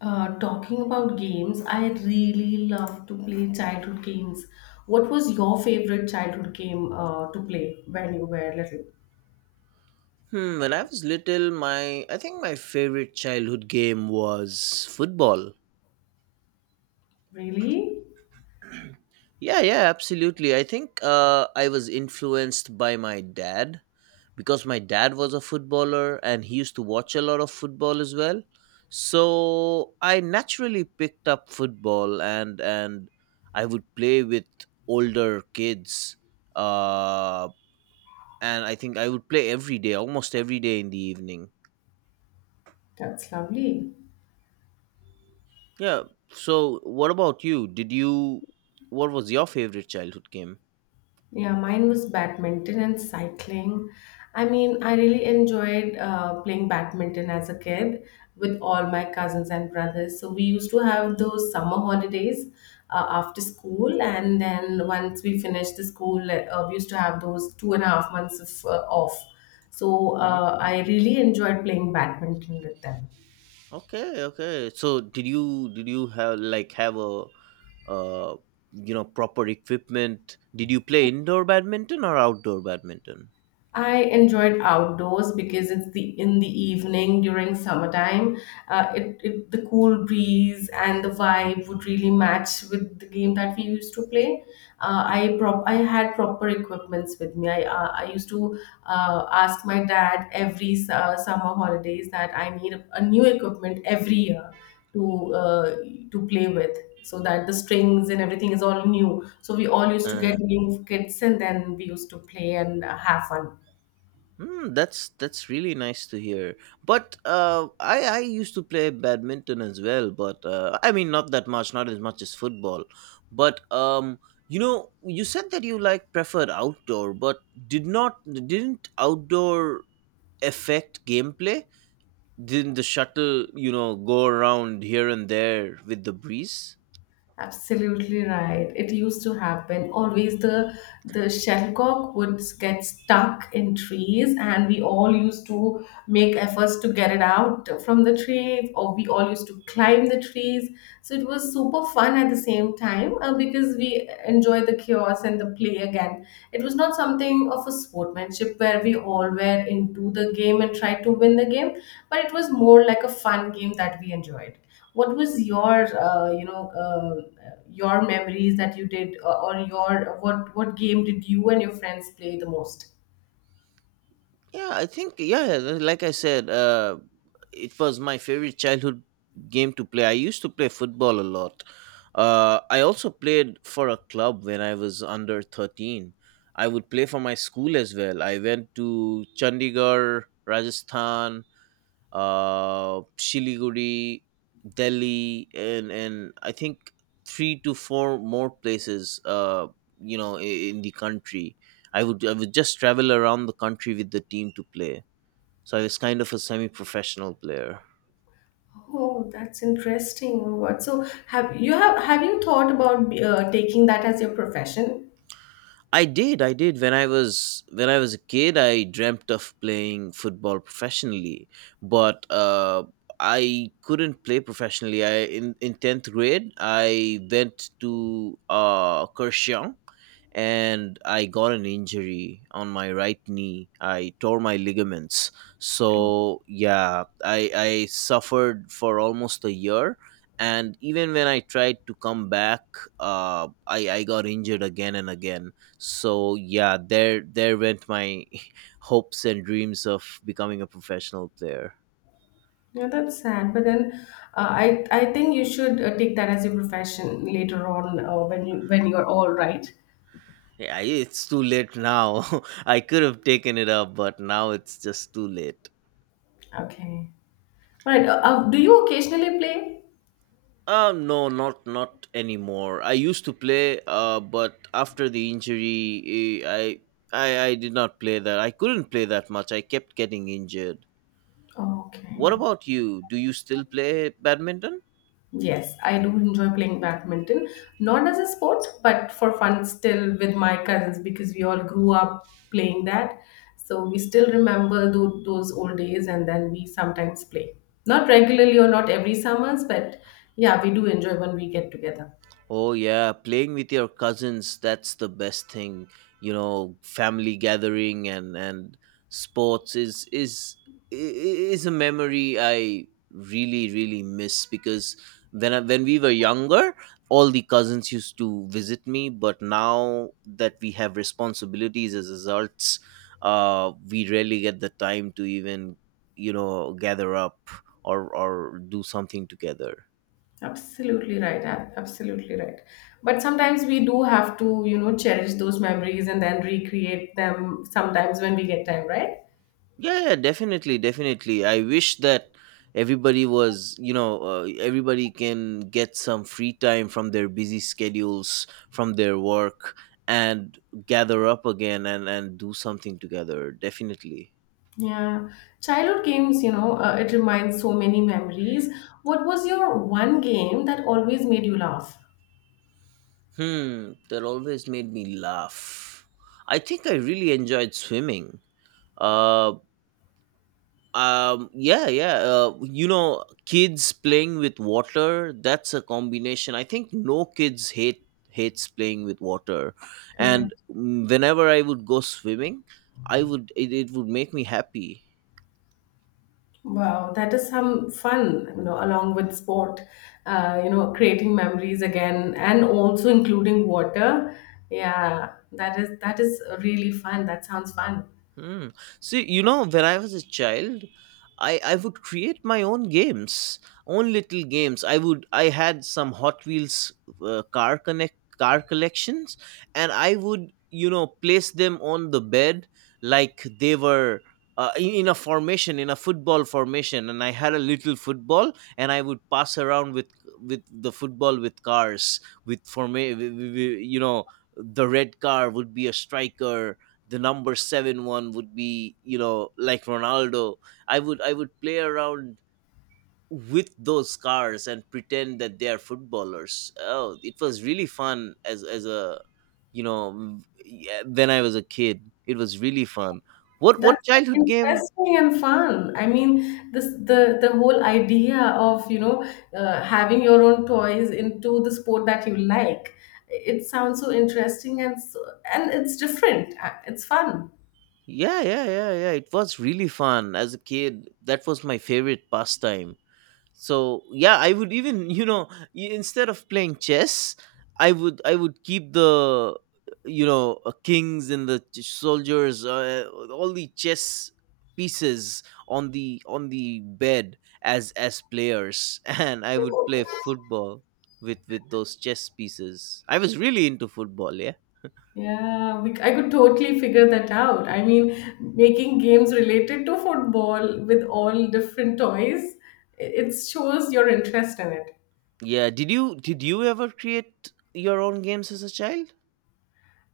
Talking about games, I really love to play childhood games. What was your favorite childhood game to play when you were little? Hmm, when I was little, my I think my favorite childhood game was football. Really? Yeah, yeah, absolutely. I think I was influenced by my dad because my dad was a footballer and he used to watch a lot of football as well. So I naturally picked up football and I would play with older kids. Uh, and I think I would play every day, almost every day in the evening. That's lovely. Yeah. So, what about you? Did you? What was your favorite childhood game? Yeah, mine was badminton and cycling. I really enjoyed playing badminton as a kid with all my cousins and brothers. So we used to have those summer holidays after school, and then once we finished the school, we used to have those 2.5 months of off. So Mhm. I really enjoyed playing badminton with them. Okay, okay. So did you have like have a uh you know proper equipment? Did you play indoor badminton or outdoor badminton? I enjoyed outdoors because it's the in the evening during summertime. It the cool breeze and the vibe would really match with the game that we used to play. I had proper equipments with me. I used to ask my dad every summer holidays that I need a new equipment every year to uh, to play with. So that the strings and everything is all new. So we all used to Uh, get new kits and then we used to play and have fun. hmm, that's really nice to hear. But I used to play badminton as well, but I mean not that much, not as much as football. But you know, you said that you like preferred outdoor, but didn't outdoor affect gameplay? Didn't the shuttle, you know, go around here and there with the breeze? Absolutely right. It used to happen. Always the shellcock would get stuck in trees, and we all used to make efforts to get it out from the trees, or we all used to climb the trees. So it was super fun at the same time because we enjoy the chaos and the play again. It was not something of a sportsmanship where we all were into the game and tried to win the game, but it was more like a fun game that we enjoyed. What was your, your memories that you did, or your what game did you and your friends play the most? Yeah, I think yeah, like I said, it was my favorite childhood game to play. I used to play football a lot. I also played for a club when I was under 13. I would play for my school as well. I went to Chandigarh, Rajasthan, Shiliguri, Delhi, and I think three to four more places. You know, i- in the country, I would just travel around the country with the team to play. So I was kind of a semi-professional player. Oh, that's interesting. What, so have you have you thought about taking that as your profession? I did, I did. When I was a kid, I dreamt of playing football professionally, but I couldn't play professionally. I in 10th grade, I went to Kersiang and I got an injury on my right knee. I tore my ligaments. So yeah, I suffered for almost a year. And even when I tried to come back, I got injured again and again. So yeah, there went my hopes and dreams of becoming a professional player. Yeah, that's sad. But then, I think you should take that as your profession later on when you when you're all right. Yeah, it's too late now. I could have taken it up, but now it's just too late. Okay. All right. Do you occasionally play? No, not not anymore. I used to play, but after the injury, I did not play that. I couldn't play that much. I kept getting injured. What Okay. about you? Do you still play badminton? Yes, I do enjoy playing badminton, not as a sport, but for fun still with my cousins because we all grew up playing that. So we still remember those old days, and then we sometimes play. Not regularly or not every summers, but yeah, we do enjoy when we get together. Oh yeah, playing with your cousins, that's the best thing. You know, family gathering and sports is a memory I really really miss because when we were younger, all the cousins used to visit me, but now that we have responsibilities as adults, we rarely get the time to even, you know, gather up or do something together. Absolutely right. Absolutely right. But sometimes we do have to, you know, cherish those memories and then recreate them sometimes when we get time, right? Yeah, yeah, definitely, definitely. I wish that everybody was, you know, everybody can get some free time from their busy schedules, from their work, and gather up again and do something together. Definitely. Yeah. Childhood games, it reminds so many memories. What was your one game that always made you laugh? Hmm, that always made me laugh. I think I really enjoyed swimming. Uh. Yeah, yeah, you know, kids playing with water, that's a combination. I think no kids hates playing with water. And Correct. Whenever I would go swimming, it would make me happy. Wow, that is some fun, you know, along with sport, creating memories again and also including water. Yeah, that is really fun. That sounds fun. Hmm. See, you know, when I was a child, I would create my own games, own little games. I had some Hot Wheels car collections, and I would, you know, place them on the bed like they were. In a formation, in a football formation, and I had a little football, and I would pass around with the football, with cars, with forma- w- w- w- you know, the red car would be a striker, the number 7 one would be, you know, like Ronaldo. I would play around with those cars and pretend that they are footballers. Oh, it was really fun as a you know m- yeah, when I was a kid, it was really fun. What That's so childhood game interesting and fun. I mean, this the whole idea of, you know, having your own toys into the sport that you like. It sounds so interesting and so, and it's different. It's fun. yeah yeah yeah yeah It was really fun as a kid. That was my favorite pastime. So yeah, I would even, instead of playing chess, I would keep the, you know, kings and the soldiers, all the chess pieces on the bed as players. And I would play football with those chess pieces. I was really into football, yeah. I could totally figure that out. I mean, making games related to football with all different toys, it shows your interest in it. Yeah, did you ever create your own games as a child?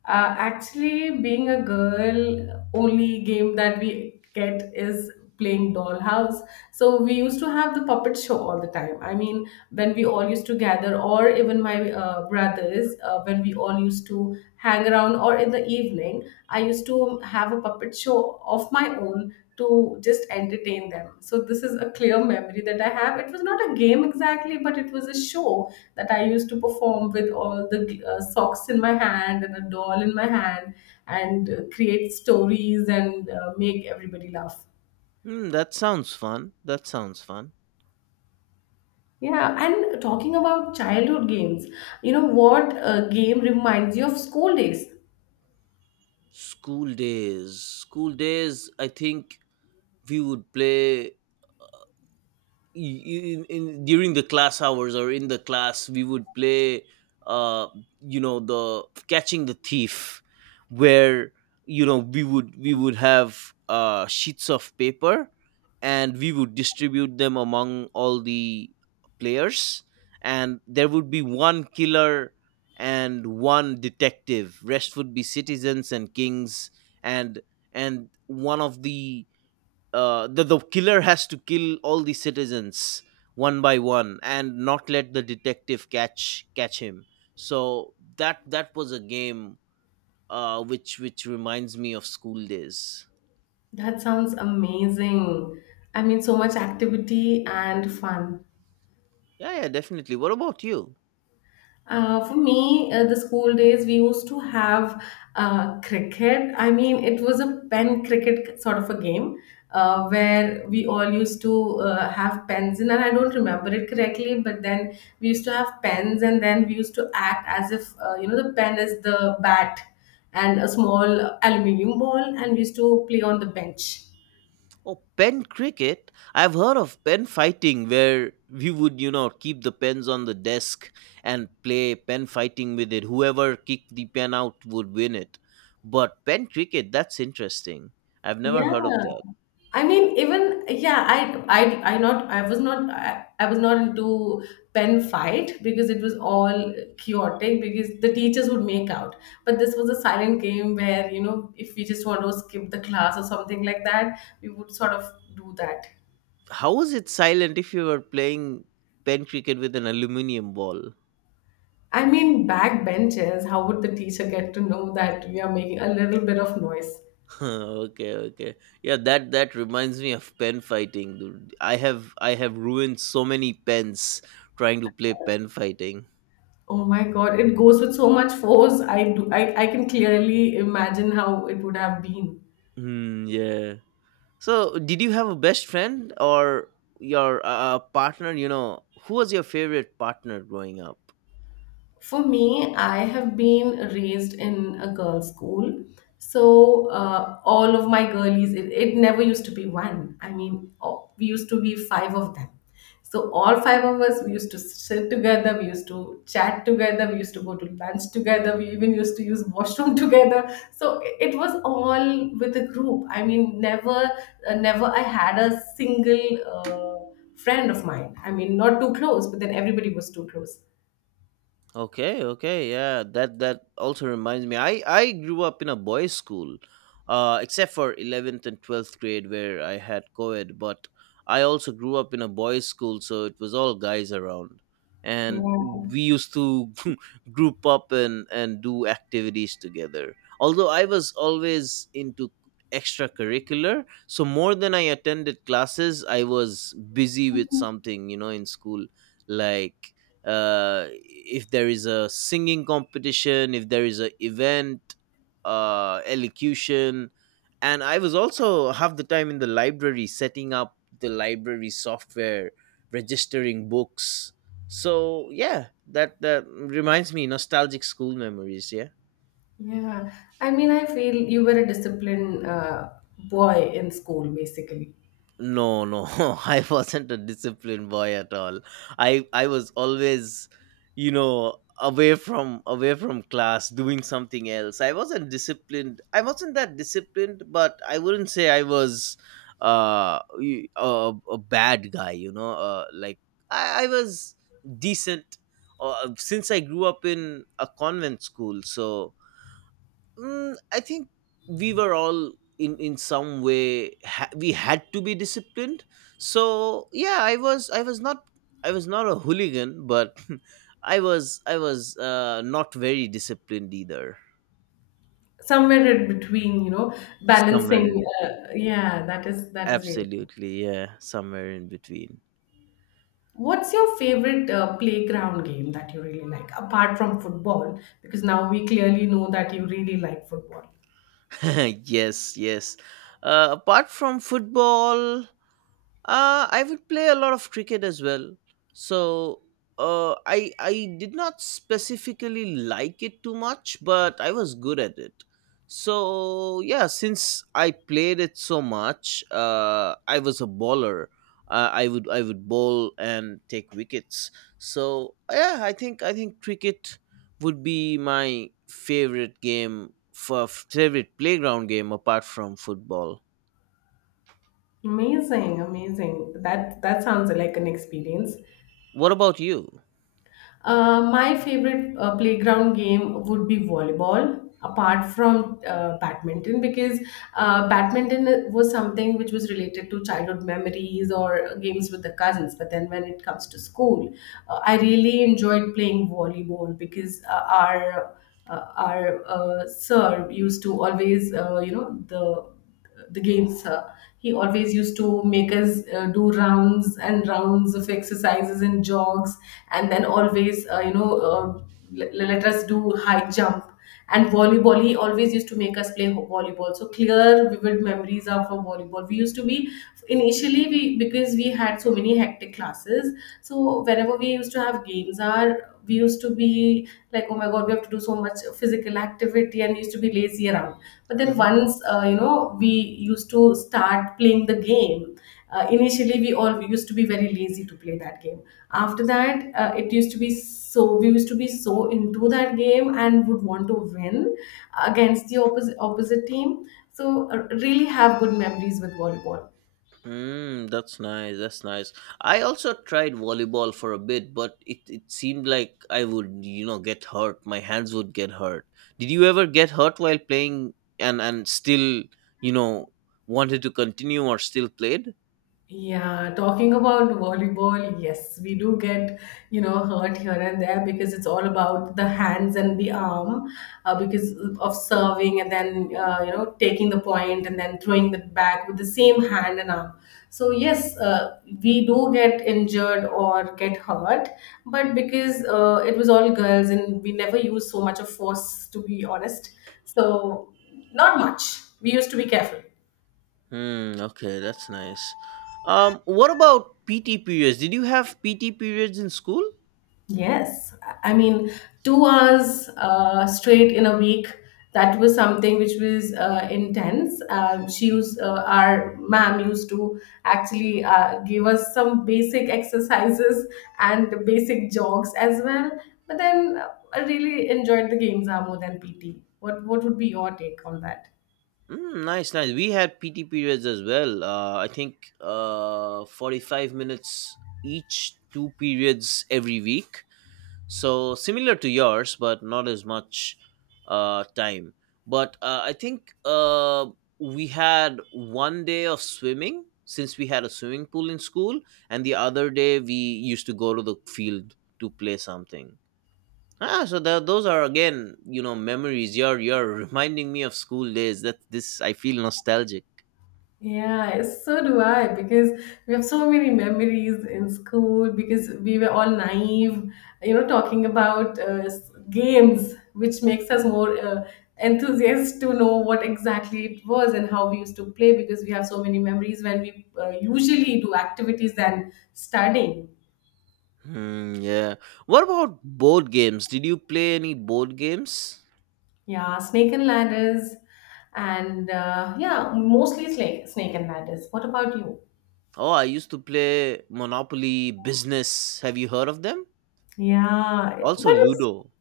Actually, being a girl, only game that we get is playing dollhouse. So we used to have the puppet show all the time. I mean, when we all used to gather, or even my brothers, when we all used to hang around, or in the evening, I used to have a puppet show of my own to just entertain them. So this is a clear memory that I have. It was not a game exactly, but it was a show that I used to perform with all the socks in my hand and a doll in my hand and create stories and make everybody laugh. Hmm, that sounds fun, that sounds fun. Yeah, and talking about childhood games, you know what game reminds you of school days? School days. School days, I think we would play in during the class hours, or in the class we would play, uh you know, the catching the thief, where, you know, we would have sheets of paper, and we would distribute them among all the players. And there would be one killer and one detective, rest would be citizens and kings. and and one of the the killer has to kill all the citizens one by one and not let the detective catch him. So that that was a game, which reminds me of school days. That sounds amazing. I mean, so much activity and fun. Yeah, yeah, definitely. What about you? For me, the school days, we used to have cricket. I mean, it was a pen cricket sort of a game where we all used to have pens in, and I don't remember it correctly, but then we used to have pens, and then we used to act as if, the pen is the bat and a small aluminium ball, and we used to play on the bench. Oh, pen cricket. I've heard of pen fighting, where we would, you know, keep the pens on the desk and play pen fighting with it. Whoever kicked the pen out would win it. But pen cricket, that's interesting. I've never Yeah, heard of that. I mean, even yeah, I not I was not I, I was not into pen fight because it was all chaotic because the teachers would make out. But this was a silent game where, you know, if we just want to skip the class or something like that, we would sort of do that. How was it silent if you were playing pen cricket with an aluminium ball? I mean, backbenchers, how would the teacher get to know that we are making a little bit of noise? Okay, okay. Yeah, that that reminds me of pen fighting, dude. I have ruined so many pens trying to play pen fighting. Oh my God, it goes with so much force. I can clearly imagine how it would have been. Hmm, yeah. So, did you have a best friend or your partner? You know, who was your favorite partner growing up? For me, I have been raised in a girls' school. So all of my girlies, it never used to be one. I mean, oh, we used to be five of them. So all five of us, we used to sit together, we used to chat together, we used to go to lunch together, we even used to use washroom together. So it was all with a group. Never I had a single friend of mine. I mean, not too close, but then everybody was too close. Okay, okay, yeah. That that also reminds me. I grew up in a boys' school, except for eleventh and twelfth grade where I had co-ed. But I also grew up in a boys' school, so it was all guys around, Yeah. and we used to group up and do activities together. Although I was always into extracurricular, so more than I attended classes, I was busy with something, you know, in school, like if there is a singing competition, if there is a event, elocution, and I was also half the time in the library setting up the library software, registering books. So yeah, that that reminds me nostalgic school memories. Yeah. Yeah, I mean, I feel you were a disciplined boy in school, basically. No, no, I wasn't a disciplined boy at all. I was always, you know, away from class, doing something else. I wasn't disciplined. I wasn't that disciplined, but I wouldn't say I was a bad guy. You know, like I was decent. Since I grew up in a convent school, so I think we were all in some way we had to be disciplined. So yeah, I was not a hooligan, but I was not very disciplined either. Somewhere in between, you know, Somewhere balancing. in between. Yeah, that is really. Absolutely, yeah, somewhere in between. What's your favorite playground game that you really like, apart from football? Because now we clearly know that you really like football. Yes, yes. Apart from football, uh, I would play a lot of cricket as well. So I did not specifically like it too much, but I was good at it. So yeah, since I played it so much, I was a bowler. I would bowl and take wickets. So yeah, I think cricket would be my favorite game for favorite playground game apart from football. Amazing, amazing. That sounds like an experience. What about you? My favorite playground game would be volleyball, apart from badminton, because badminton was something which was related to childhood memories or games with the cousins. But then when it comes to school, I really enjoyed playing volleyball because our sir used to always, the games. He always used to make us do rounds and rounds of exercises and jogs, and then always, let us do high jump. And volleyball, he always used to make us play volleyball. So clear, vivid memories of a volleyball. We used to be initially we Because we had so many hectic classes. So whenever we used to have games, our we used to be like, oh my god, we have to do so much physical activity, and used to be lazy around. But then once we used to start playing the game, initially we all we used to be very lazy to play that game. After that, it used to be so we used to be so into that game and would want to win against the opposite team. So really have good memories with volleyball. Mm, that's nice. That's nice. I also tried volleyball for a bit, but it seemed like I would, you know, get hurt. My hands would get hurt. Did you ever get hurt while playing and still, you know, wanted to continue or still played? Yeah, talking about volleyball, yes, we do get, you know, hurt here and there because it's all about the hands and the arm, because of serving and then, taking the point and then throwing it back with the same hand and arm. So, yes, we do get injured or get hurt, but because it was all girls and we never used so much of force, to be honest. So, not much. We used to be careful. Hmm, okay, that's nice. What about PT periods? Did you have PT periods in school? Yes, I mean, 2 hours straight in a week. That was something which was intense. Our ma'am used to actually give us some basic exercises and basic jogs as well. But then I really enjoyed the games more than PT. What would be your take on that? Mm, nice, nice. We had PT periods as well. I think 45 minutes each, two periods every week. So similar to yours, but not as much time. But I think we had one day of swimming since we had a swimming pool in school, and the other day we used to go to the field to play something. Ah, so those are again, you know, memories. You're reminding me of school days. I feel nostalgic. Yeah, so do I, because we have so many memories in school because we were all naive, you know, talking about games, which makes us more enthusiasts to know what exactly it was and how we used to play because we have so many memories when we usually do activities than studying. Hmm, yeah. What about board games? Did you play any board games? Yeah, snake and ladders, and yeah, mostly snake and ladders. What about you? Oh, I used to play Monopoly, Business. Have you heard of them? Yeah, Also but it's Ludo.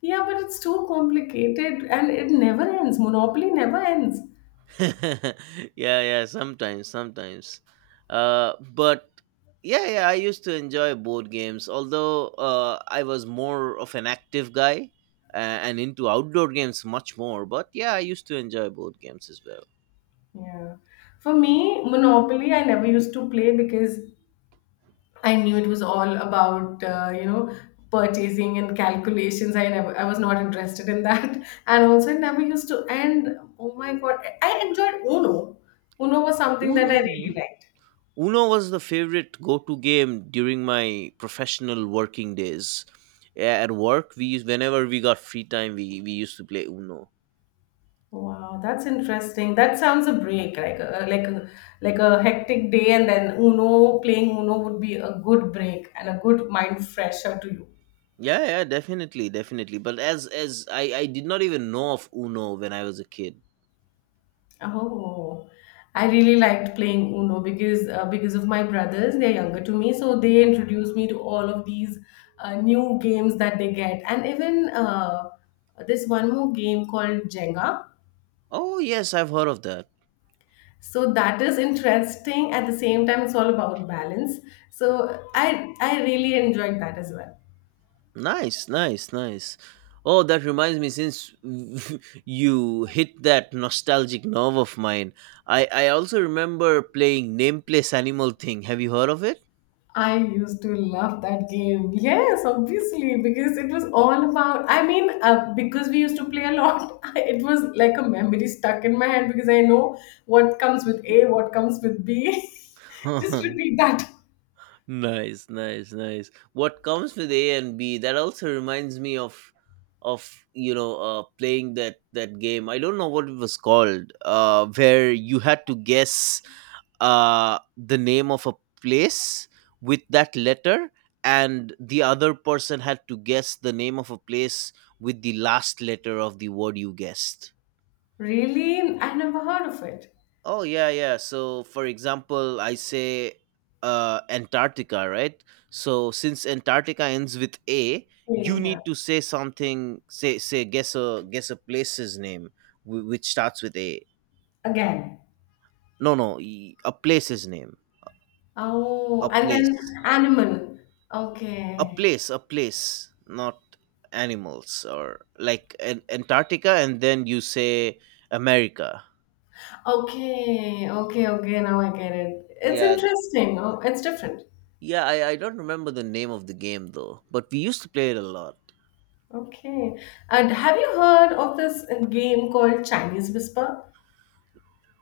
Yeah, but it's too complicated and it never ends. Monopoly never ends. Yeah, yeah, sometimes. But Yeah, yeah, I used to enjoy board games, although I was more of an active guy and into outdoor games much more, but yeah, I used to enjoy board games as well. Yeah. For me, Monopoly, I never used to play because I knew it was all about, purchasing and calculations. I was not interested in that. And also, it never used to And Oh my God. I enjoyed Uno. Uno was something that Uno, I yeah. really liked. Uno was the favorite go-to game during my professional working days. Yeah, at work we used whenever we got free time we used to play Uno. Wow, that's interesting. That sounds a break, like a like a hectic day, and then Uno playing Uno would be a good break and a good mind fresher to you. Yeah, yeah, definitely, definitely. But as I did not even know of Uno when I was a kid. Oh, I really liked playing Uno because of my brothers. They're younger to me, so they introduced me to all of these new games that they get, and even this one more game called Jenga. Oh yes, I've heard of that. So that is interesting. At the same time, it's all about balance. So I really enjoyed that as well. Nice, nice, nice. Oh, that reminds me. Since you hit that nostalgic nerve of mine, I also remember playing Name Place Animal Thing. Have you heard of it? I used to love that game. Yes, obviously, because it was all about. Because we used to play a lot, it was like a memory stuck in my head because I know what comes with A, what comes with B. Just repeat that. Nice, nice, nice. What comes with A and B? That also reminds me of playing that game. I don't know what it was called, where you had to guess the name of a place with that letter, and the other person had to guess the name of a place with the last letter of the word you guessed. Really? I never heard of it. Oh yeah, yeah. So for example, I say Antarctica, right? So since Antarctica ends with A, Yeah, you yeah. need to say something. Say say Guess a place's name which starts with A. Again. No, no, a place's name. Oh, A and then place. animal. A Okay, place. A place. Not animals or like an Antarctica, and then you say America. Okay, okay. Now I get it. It's Yeah, interesting. Oh, it's different. yeah. I don't remember the name of the game though, but we used to play it a lot. Okay. And have you heard of this game called Chinese Whisper?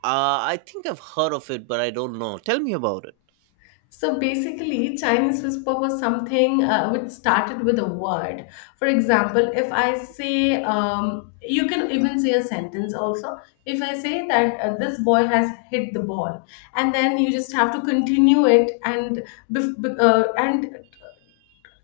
I think I've heard of it, but I don't know. Tell me about it. So basically, Chinese Whisper was something which started with a word. For example, if I say, you can even say a sentence also. If I say that this boy has hit the ball, and then you just have to continue it, and and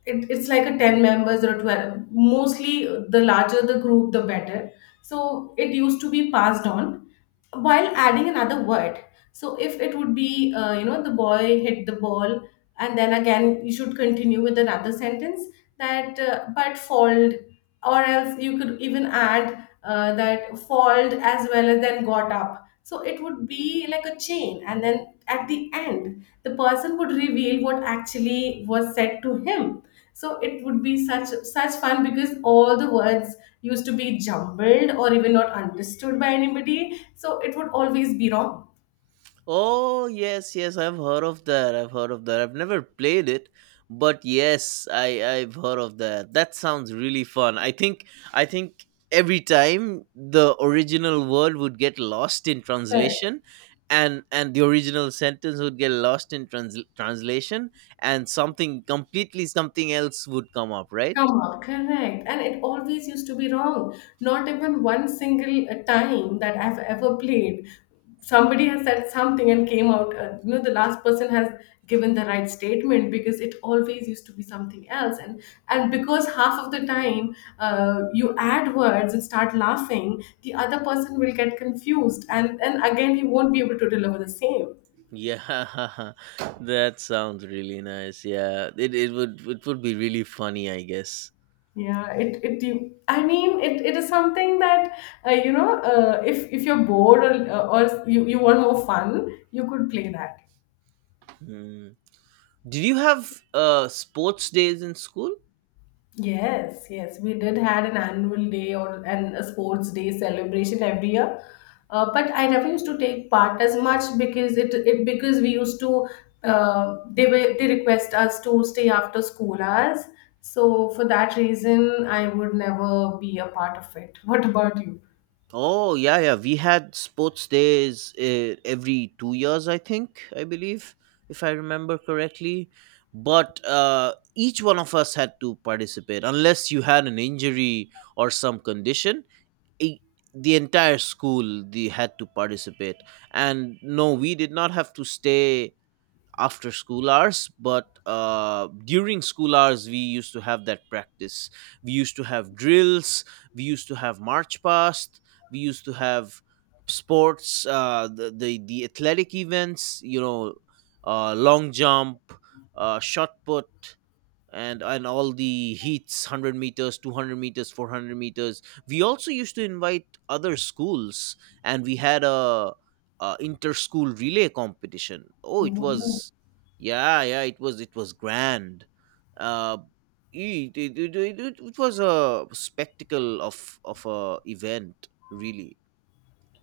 it's like a 10 members or 12, mostly the larger the group the better, so it used to be passed on while adding another word. So if it would be, you know, the boy hit the ball, and then again you should continue with another sentence, that but fold, or else you could even add, that fold as well as then got up. So it would be like a chain, and then at the end the person would reveal what actually was said to him. So it would be such fun because all the words used to be jumbled or even not understood by anybody, so it would always be wrong. Oh, yes, yes, I've heard of that. I've heard of that. I've never played it, but yes, I've heard of that. That sounds really fun. I think every time the original word would get lost in translation, and the original sentence would get lost in translation, and something else would come up, right? Come up, correct, and it always used to be wrong. Not even one single time that I've ever played, somebody has said something and came out, you know, the last person has given the right statement, because it always used to be something else. And because half of the time, you add words and start laughing, the other person will get confused and again he won't be able to deliver the same. Yeah, that sounds really nice. Yeah, it would be really funny, I guess. Yeah, I mean it is something that, you know, if you're bored, or you want more fun, you could play that. Hmm. Did you have sports days in school? Yes, yes, we did had an annual day or an a sports day celebration every year. But I never used to take part as much because it because we used to, they were they request us to stay after school hours. So for that reason, I would never be a part of it. What about you? Oh yeah, yeah. We had sports days every 2 years, I think. I believe, if I remember correctly. But each one of us had to participate, unless you had an injury or some condition. i- the entire school, they had to participate. And no, we did not have to stay after school hours, but during school hours we used to have that practice. We used to have drills, we used to have march past, we used to have sports, the athletic events, long jump, shot put, and all the heats, 100 meters, 200 meters, 400 meters. We also used to invite other schools, and we had a inter-school relay competition. Oh, it Wow. was yeah, yeah, it was grand. Uh it, it, it, it, it was a spectacle of a event, really.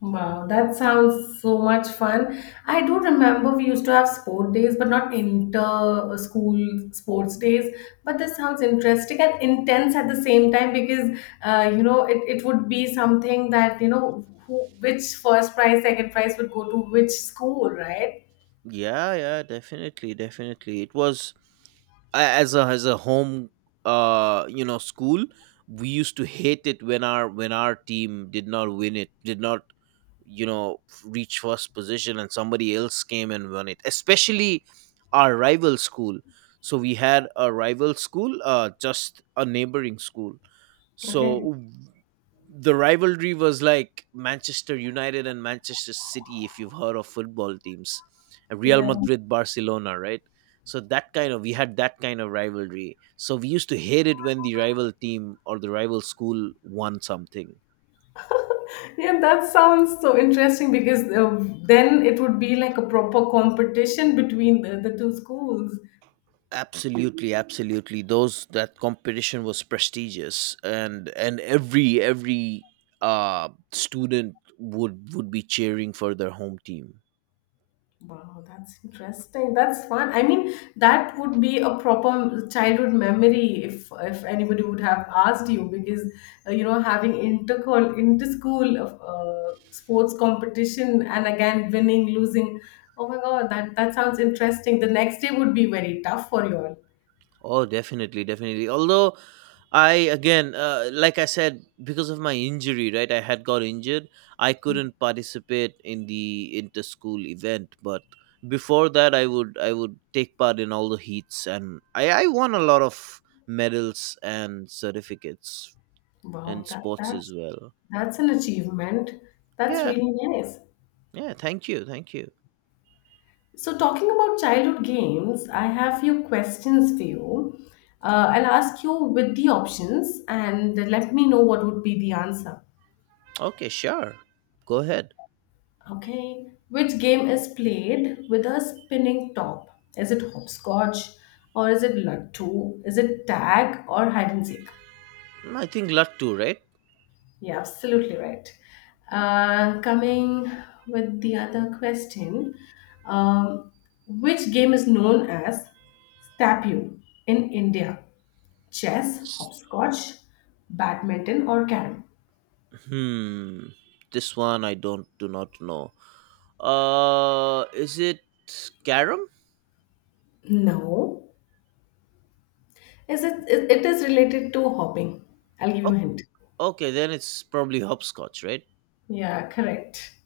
Wow, that sounds so much fun. I do remember we used to have sport days, but not inter school sports days. But this sounds interesting and intense at the same time because, you know, it would be something that, you know, who, which first prize, second prize would go to which school, right? Yeah, yeah, definitely, definitely. It was a- as a as a home school. We used to hate it when our team did not win, it did not you know reach first position, and somebody else came and won it, especially our rival school. So we had a rival school, just a neighboring school. Okay. So the rivalry was like Manchester United and Manchester City, if you've heard of football teams, and Real Yeah. Madrid, Barcelona, right? So that kind of we had that kind of rivalry. So we used to hate it when the rival team or the rival school won something. Yeah, that sounds so interesting because then it would be like a proper competition between the two schools. Absolutely, absolutely. Those that competition was prestigious, and every student would be cheering for their home team. Wow, that's interesting. That's fun. I mean, that would be a proper childhood memory if anybody would have asked you, because you know, having inter school sports competition, and again winning, losing. Oh my God, that sounds interesting. The next day would be very tough for you all. Oh, definitely, definitely. Although I, again, like I said, because of my injury, right? I had got injured. I couldn't participate in the inter-school event, but before that, I would take part in all the heats, and I won a lot of medals and certificates Wow, and that sports as that's well. that's an achievement. That's Yeah, really nice. yeah. Thank you, thank you. So, talking about childhood games, I have few questions for you. I'll ask you with the options and let me know what would be the answer. Okay, sure. Go ahead. Okay. Which game is played with a spinning top? Is it hopscotch, or is it lattu? Is it tag or hide and seek? I think luck too, right? Yeah, absolutely right. Coming with the other question, um, which game is known as Stapyu in India? Chess, S- hopscotch, badminton, or carom? Hmm. This one I don't do not know. Is it carom? No. Is it, it it is related to hopping. I'll give you Oh, a hint. okay, then it's probably hopscotch, right? Yeah, correct.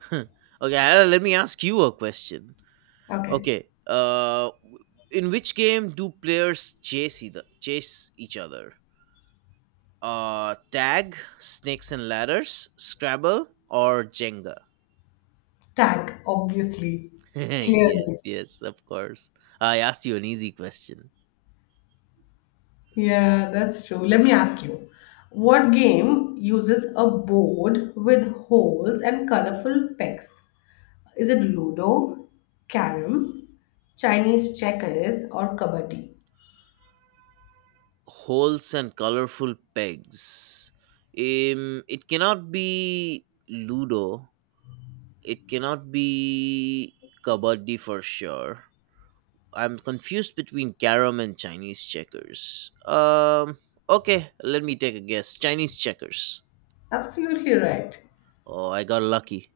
Okay, let me ask you a question. Okay. Okay, in which game do players chase each other? Tag, snakes and ladders, Scrabble, or Jenga? Tag, obviously. Yes, Clearly. yes, of course. I asked you an easy question. Yeah, that's true. Let me ask you, what game uses a board with holes and colorful pegs? Is it Ludo, Carom, Chinese checkers, or Kabaddi? Holes and colorful pegs. It cannot be Ludo. It cannot be kabaddi for sure. I'm confused between carom and Chinese checkers. Okay, let me take a guess. Chinese checkers. Absolutely right. Oh, I got lucky.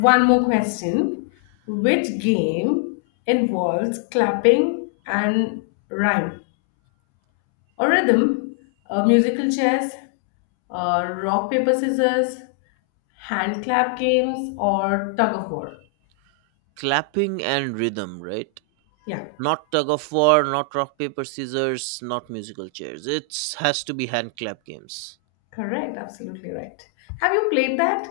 One more question. Which game involves clapping and rhyme or rhythm? Musical chairs, rock, paper, scissors, hand clap games, or tug of war? Clapping and rhythm, right? Yeah, Not tug of war, not rock paper scissors, not musical chairs. It has to be hand clap games. correct. Absolutely right. Have you played that?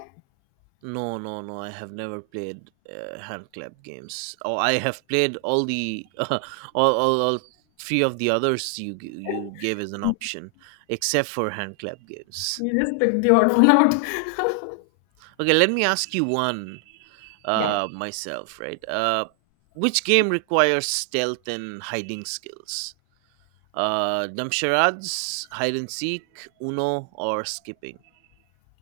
No, no, no. I have never played hand clap games. Oh, I have played all the all three of the others you gave as an option, except for hand clap games. You just picked the odd one out. Okay, let me ask you one Yeah. Myself, right? Which game requires stealth and hiding skills? Damsharads, hide and seek, Uno, or skipping?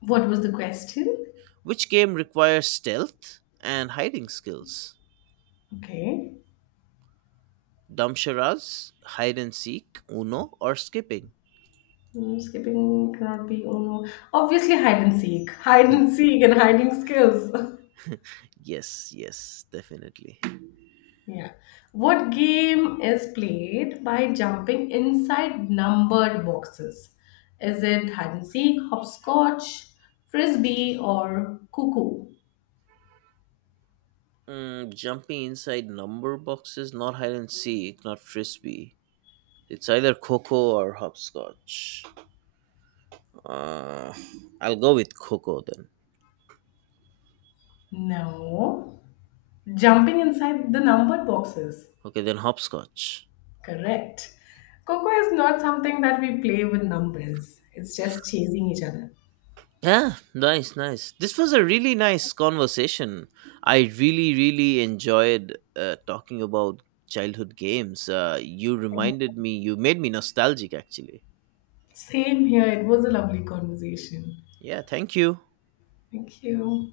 What was the question? Which game requires stealth and hiding skills? Okay. Damsharaz, hide and seek, Uno, or skipping? Mm, skipping cannot be. Oh no. Obviously, hide and seek. Hide Hmm. and seek and hiding skills. Yes, yes, definitely. Yeah. What game is played by jumping inside numbered boxes? Is it hide and seek, hopscotch, frisbee, or cuckoo? Jumping inside number boxes, not hide and seek, not frisbee. It's either Coco or hopscotch. Uh, I'll go with Coco then. No. Jumping inside the numbered boxes. Okay, then hopscotch. Correct. Coco is not something that we play with numbers. It's just chasing each other. Yeah, nice, nice. This was a really nice conversation. I really, really enjoyed talking about childhood games. You reminded me, you made me nostalgic actually. Same here. It was a lovely conversation. Yeah, thank you. Thank you.